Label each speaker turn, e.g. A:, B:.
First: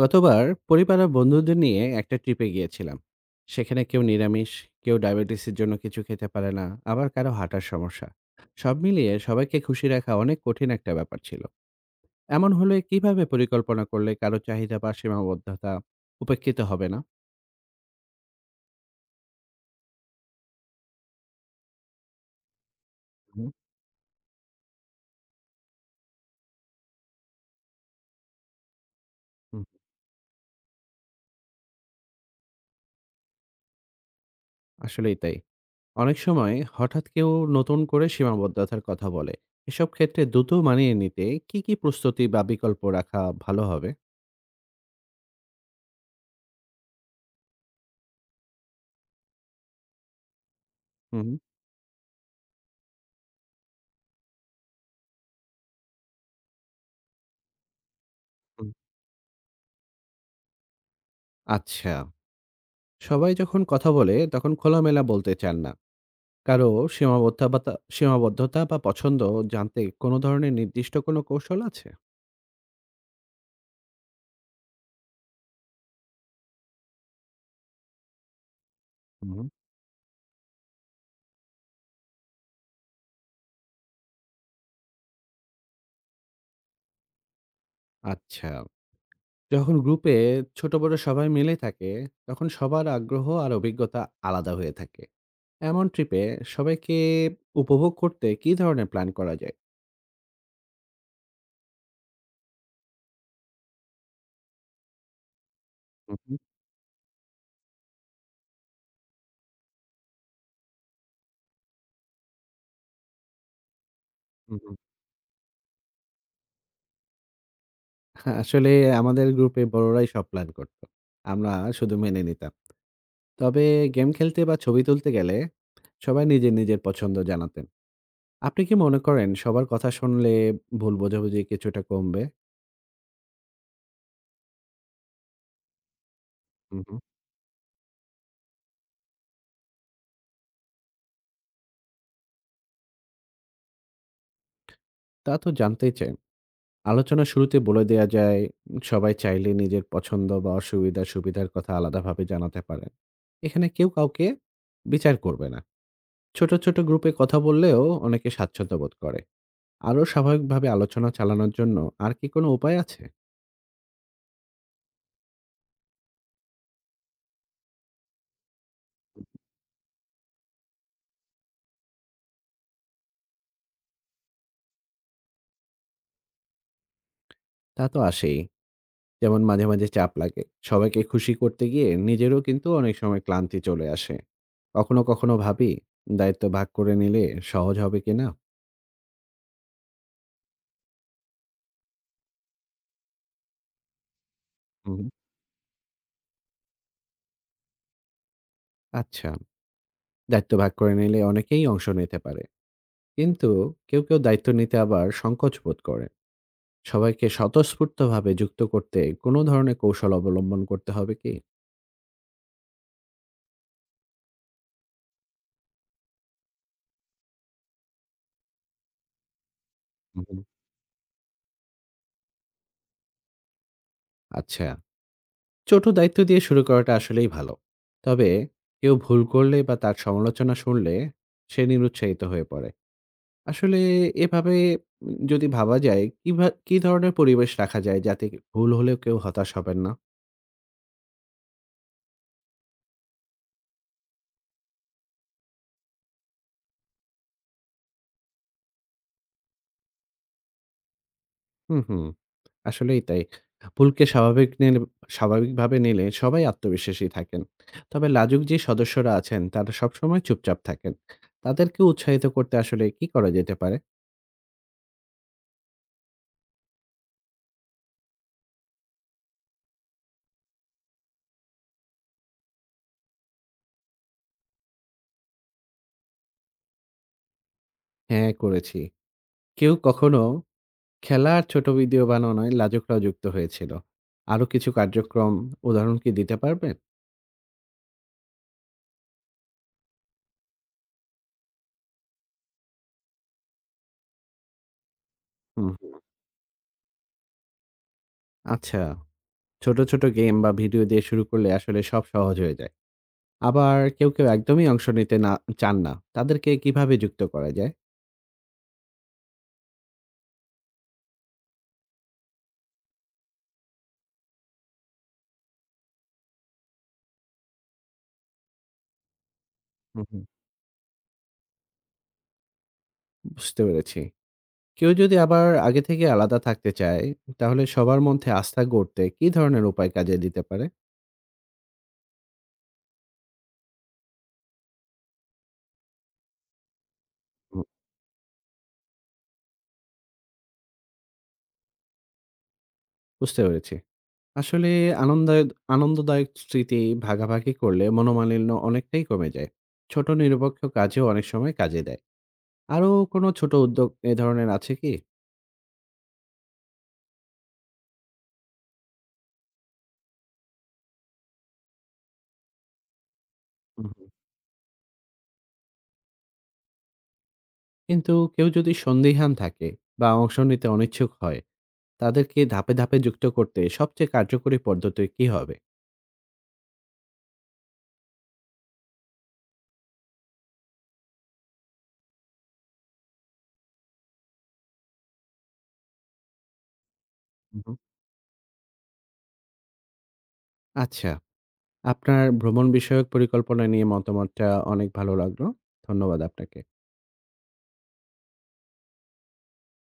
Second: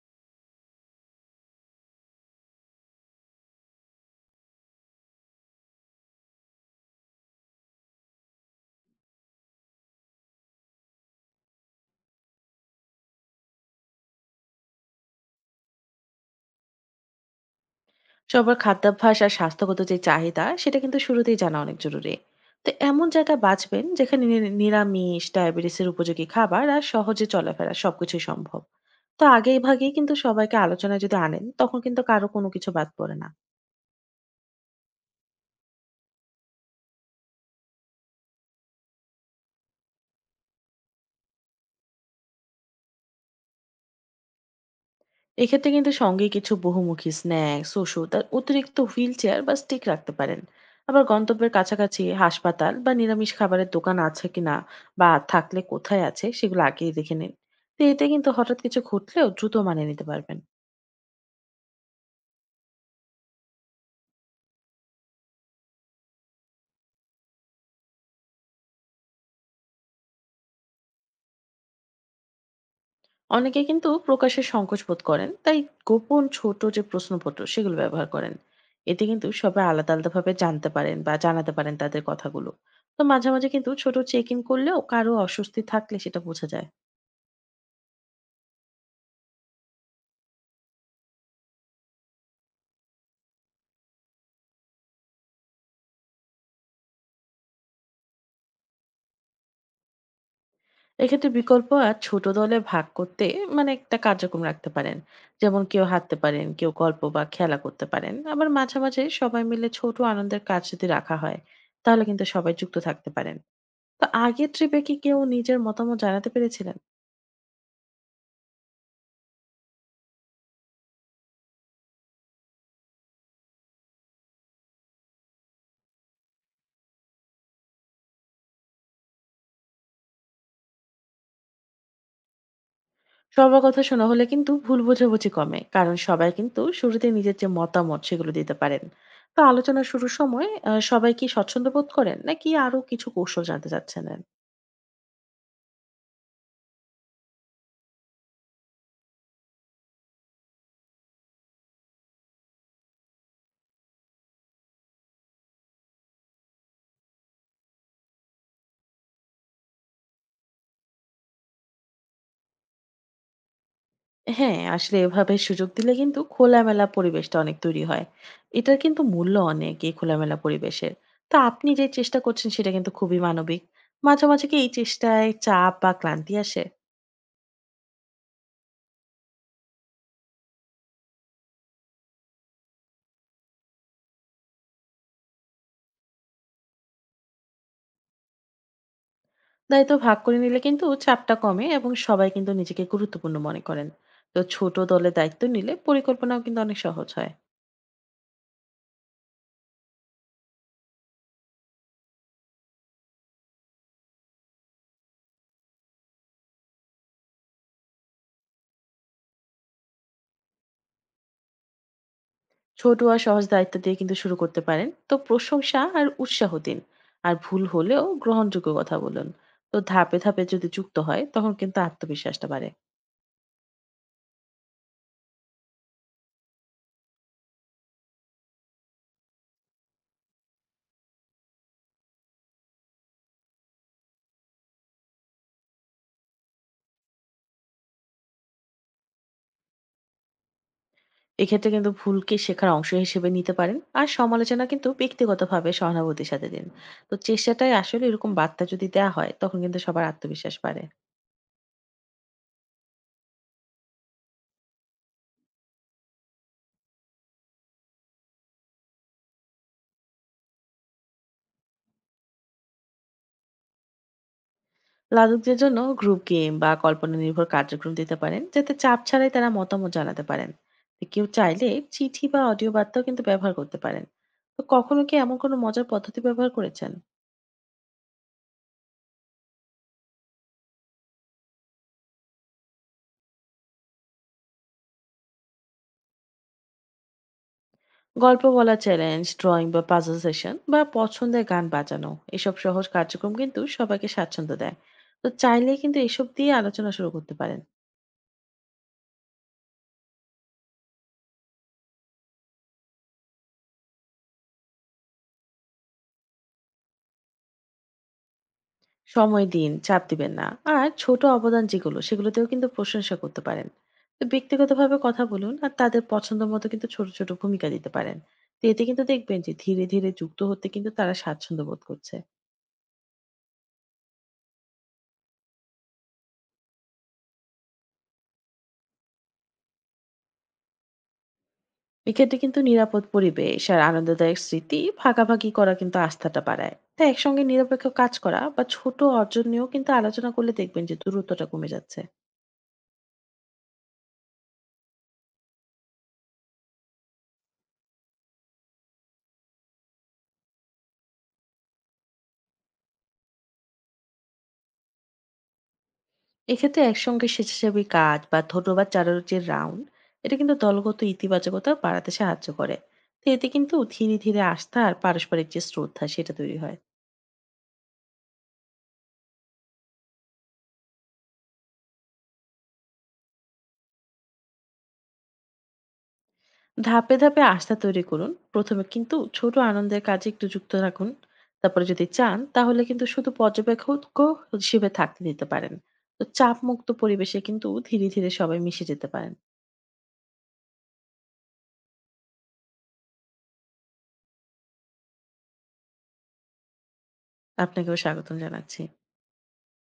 A: গতবার পরিবার আর বন্ধুদের নিয়ে একটা ট্রিপে গিয়েছিলাম। সেখানে কেউ নিরামিষ, কেউ ডায়াবেটিসের জন্য কিছু খেতে পারে না, আবার কারো হাঁটার সমস্যা। সব মিলিয়ে সবাইকে খুশি রাখা অনেক কঠিন একটা ব্যাপার ছিল। এমন হলে কিভাবে পরিকল্পনা করলে কারো চাহিদা বা সীমাবদ্ধতা উপেক্ষিত হবে না?
B: সবার খাদ্যাভ্যাস আর স্বাস্থ্যগত যে চাহিদা সেটা কিন্তু শুরুতেই জানা অনেক জরুরি। তো এমন জায়গা
A: হুম,
B: বাঁচবেন যেখানে নিরামিষ, ডায়াবেটিসের উপযোগী খাবার আর সহজে চলাফেরা সবকিছুই সম্ভব। তো আগে
A: হুম,
B: ভাগেই কিন্তু সবাইকে আলোচনায় যদি আনেন তখন কিন্তু কারো কোনো কিছু বাদ পড়ে না।
A: আসলেই তাই। অনেক সময় হঠাৎ কেউ নতুন করে সীমাবদ্ধতার কথা বলে। এসব ক্ষেত্রে দ্রুত মানিয়ে নিতে কি কি প্রস্তুতি বা বিকল্প রাখা ভালো হবে?
B: এক্ষেত্রে কিন্তু সঙ্গে কিছু বহুমুখী স্ন্যাক্স, ওষুধ আর অতিরিক্ত হুইল চেয়ার বা স্টিক রাখতে পারেন। আবার
A: হুম,
B: গন্তব্যের কাছাকাছি হাসপাতাল বা নিরামিষ খাবারের দোকান আছে কিনা বা থাকলে কোথায় আছে সেগুলো আগেই দেখে নিন। তো এতে কিন্তু হঠাৎ
A: হুম।
B: কিছু ঘটলেও দ্রুত মানিয়ে নিতে পারবেন।
A: আচ্ছা, সবাই যখন কথা বলে তখন খোলামেলা বলতে চান না। কারো সীমাবদ্ধতা সীমাবদ্ধতা বা পছন্দ জানতে কোনো ধরনের নির্দিষ্ট কোনো কৌশল আছে?
B: অনেকে কিন্তু প্রকাশে সংকোচ বোধ করেন, তাই গোপন ছোট যে প্রশ্নপত্র সেগুলো ব্যবহার করেন। এতে কিন্তু
A: হুম।
B: সবাই আলাদা আলাদাভাবে জানতে পারেন বা জানাতে পারেন তাদের কথাগুলো। তো মাঝে মাঝে কিন্তু ছোট চেক ইন করলেও কারো অস্বস্তি থাকলে সেটা বোঝা যায়।
A: আচ্ছা, যখন গ্রুপে ছোট বড় সবাই মিলে থাকে তখন সবার আগ্রহ আর অভিজ্ঞতা আলাদা হয়ে থাকে। এমন ট্রিপে সবাইকে উপভোগ করতে কি ধরনের প্ল্যান করা যায়?
B: এক্ষেত্রে বিকল্প আর ছোট দলে ভাগ করতে মানে একটা কার্যক্রম রাখতে পারেন। যেমন কেউ হাঁটতে
A: হুম,
B: পারেন, কেউ গল্প বা খেলা করতে পারেন, আবার মাঝে মাঝে সবাই মিলে ছোট আনন্দের কাজ যদি রাখা হয় তাহলে কিন্তু সবাই যুক্ত থাকতে পারেন। তো আগের
A: হুম, হুম।
B: ট্রিপে কি কেউ নিজের মতামত জানাতে পেরেছিলেন?
A: আসলে আমাদের গ্রুপে বড়রাই সব প্ল্যান করতো, আমরা শুধু মেনে নিতাম। তবে গেম খেলতে বা ছবি তুলতে গেলে সবাই নিজের নিজের পছন্দ জানাতেন। আপনি কি মনে করেন সবার কথা শুনলে ভুল বোঝাবুঝি কিছুটা কমবে?
B: সবার কথা শোনা হলে কিন্তু ভুল বোঝাবুঝি কমে, কারণ সবাই কিন্তু
A: হুম, হুম।
B: শুরুতে নিজের যে মতামত সেগুলো দিতে পারেন। তো আলোচনা শুরুর সময় সবাই কি স্বচ্ছন্দ বোধ করেন নাকি আরো কিছু কৌশল জানতে চাচ্ছিলেন?
A: তা তো জানতেই চাই। আলোচনার শুরুতে বলে দেয়া যায়, সবাই চাইলে নিজের পছন্দ বা অসুবিধা সুবিধার কথা আলাদাভাবে জানাতে পারেন। এখানে কেউ কাউকে বিচার করবে না। ছোট, ছোট গ্রুপে কথা বললেও অনেকে স্বাচ্ছন্দ্য বোধ করে। আরো স্বাভাবিকভাবে আলোচনা চালানোর জন্য আর কি কোনো উপায় আছে?
B: হ্যাঁ, আসলে এভাবে সুযোগ দিলে কিন্তু খোলামেলা পরিবেশটা অনেক তৈরি হয়। এটার কিন্তু মূল্য অনেক এই খোলামেলা পরিবেশের। তো আপনি যে চেষ্টা করছেন সেটা কিন্তু খুবই মানবিক। মাঝে, মাঝে কি এই চেষ্টায় চাপ বা ক্লান্তি আসে?
A: তা তো আসেই। যেমন মাঝে, মাঝে চাপ লাগে। সবাইকে খুশি করতে গিয়ে নিজেরও কিন্তু অনেক সময় ক্লান্তি চলে আসে। কখনো, কখনো ভাবি, দায়িত্ব ভাগ করে নিলে সহজ হবে কিনা?
B: দায়িত্ব ভাগ করে নিলে কিন্তু চাপটা কমে এবং সবাই কিন্তু নিজেকে গুরুত্বপূর্ণ মনে করেন। তো ছোট
A: হুম।
B: দলে দায়িত্ব নিলে পরিকল্পনাও কিন্তু অনেক সহজ হয়।
A: আচ্ছা, দায়িত্ব ভাগ করে নিলে অনেকেই অংশ নিতে পারে। কিন্তু কেউ, কেউ দায়িত্ব নিতে আবার সংকোচ বোধ করে। সবাইকে স্বতঃস্ফূর্তভাবে যুক্ত করতে কোনো ধরনের কৌশল অবলম্বন করতে হবে কি?
B: ছোট আর সহজ দায়িত্ব দিয়ে কিন্তু শুরু করতে পারেন। তো প্রশংসা আর উৎসাহ দিন, আর ভুল হলেও গ্রহণযোগ্য কথা বলুন। তো ধাপে
A: হুম, হুম।
B: ধাপে যদি যুক্ত হয় তখন কিন্তু আত্মবিশ্বাসটা বাড়ে।
A: আচ্ছা, ছোট দায়িত্ব দিয়ে শুরু করাটা আসলেই ভালো। তবে কেউ ভুল করলে বা তার সমালোচনা শুনলে সে নিরুৎসাহিত হয়ে পড়ে। আসলে এভাবে যদি ভাবা যায়, কি ধরনের পরিবেশ রাখা যায় যাতে ভুল হলেও কেউ হতাশ হবেন না?
B: এক্ষেত্রে কিন্তু ভুলকে শেখার অংশ হিসেবে নিতে পারেন, আর সমালোচনা কিন্তু ব্যক্তিগতভাবে সহানুভূতির সাথে দিন। তো চেষ্টাটাই আসলে, এরকম বার্তা যদি দেওয়া হয় তখন কিন্তু সবার আত্মবিশ্বাস বাড়ে।
A: হুম, হুম। আসলেই তাই। ভুলকে স্বাভাবিকভাবে নিলে সবাই আত্মবিশ্বাসী থাকেন। তবে লাজুক যে সদস্যরা আছেন তারা সবসময় চুপচাপ থাকেন। তাদেরকে উৎসাহিত করতে আসলে কি করা যেতে পারে?
B: লাজুকদের জন্য গ্রুপ গেম বা কল্পনা নির্ভর কার্যক্রম দিতে পারেন, যাতে চাপ ছাড়াই তারা মতামত জানাতে পারেন। তো কেউ চাইলে চিঠি বা অডিও বার্তাও কিন্তু ব্যবহার করতে পারেন। তো কখনো কি এমন কোনো মজার পদ্ধতি ব্যবহার করেছেন?
A: হ্যাঁ, করেছি। কেউ কখনো খেলা আর ছোট ভিডিও বানানোয় লাজুকরাও যুক্ত হয়েছিল। আরো কিছু কার্যক্রম উদাহরণ কি দিতে পারবেন?
B: গল্প বলা, চ্যালেঞ্জ, ড্রয়িং বা পাজল সেশন বা পছন্দের গান বাজানো, এসব সহজ কার্যক্রম কিন্তু সবাইকে স্বাচ্ছন্দ্য দেয়। তো
A: হুম,
B: চাইলে কিন্তু এসব দিয়ে আলোচনা শুরু করতে পারেন।
A: আচ্ছা। ছোট, ছোট গেম বা ভিডিও দিয়ে শুরু করলে আসলে সব সহজ হয়ে যায়। আবার কেউ, কেউ একদমই অংশ নিতে চান না। তাদেরকে কিভাবে যুক্ত করা যায়?
B: সময় দিন, চাপ দিবেন না। আর ছোট অবদান যেগুলো সেগুলোতেও কিন্তু প্রশংসা করতে পারেন। তো ব্যক্তিগতভাবে কথা বলুন আর তাদের পছন্দ মতো কিন্তু ছোট, ছোট ভূমিকা দিতে পারেন। তো এতে কিন্তু দেখবেন যে ধীরে,
A: হুম,
B: ধীরে
A: হুম।
B: যুক্ত হতে কিন্তু তারা স্বাচ্ছন্দ্য বোধ করছে।
A: বুঝতে পেরেছি। কেউ যদি আবার আগে থেকে আলাদা থাকতে চায়, তাহলে সবার মধ্যে আস্থা গড়তে কি ধরনের উপায় কাজে দিতে পারে?
B: এক্ষেত্রে কিন্তু নিরাপদ পরিবেশ আর আনন্দদায়ক স্মৃতি ভাগাভাগি করা কিন্তু আস্থাটা বাড়ায়। তাই একসঙ্গে
A: হুম।
B: নিরপেক্ষ কাজ করা বা ছোট অর্জন নিয়েও কিন্তু আলোচনা করলে দেখবেন যে দূরত্বটা কমে যাচ্ছে।
A: বুঝতে পেরেছি। আসলে আনন্দায়দ আনন্দদায়ক স্মৃতি ভাগাভাগি করলে মনোমালিন্য অনেকটাই কমে যায়। ছোট নিরপেক্ষ কাজেও অনেক সময় কাজে দেয়। আরো কোনো ছোট উদ্যোগ এ ধরনের আছে কি?
B: এক্ষেত্রে একসঙ্গে স্বেচ্ছাসেবী কাজ বা ধন্যবাদ জানানোর যে রাউন্ড, এটা কিন্তু দলগত ইতিবাচকতা বাড়াতে সাহায্য করে। তো এতে কিন্তু
A: হুম, হুম।
B: ধীরে ধীরে আস্থা আর পারস্পরিক যে শ্রদ্ধা সেটা তৈরি হয়।
A: কিন্তু কেউ যদি সন্দিহান থাকে বা অংশ নিতে অনিচ্ছুক হয়, তাদেরকে ধাপে, ধাপে যুক্ত করতে সবচেয়ে কার্যকরী পদ্ধতি কী হবে?
B: ধাপে ধাপে আস্থা তৈরি করুন। প্রথমে কিন্তু ছোট আনন্দের কাজে একটু যুক্ত রাখুন। তারপরে যদি চান তাহলে কিন্তু শুধু পর্যবেক্ষক হিসেবে থাকতে দিতে পারেন। তো চাপ মুক্ত পরিবেশে
A: হুম,
B: কিন্তু
A: হুম।
B: ধীরে ধীরে সবাই মিশে যেতে পারেন।
A: আচ্ছা, আপনার ভ্রমণ বিষয়ক পরিকল্পনা নিয়ে মতামতটা অনেক ভালো লাগলো। ধন্যবাদ আপনাকে।
B: আপনাকেও স্বাগতম জানাচ্ছি।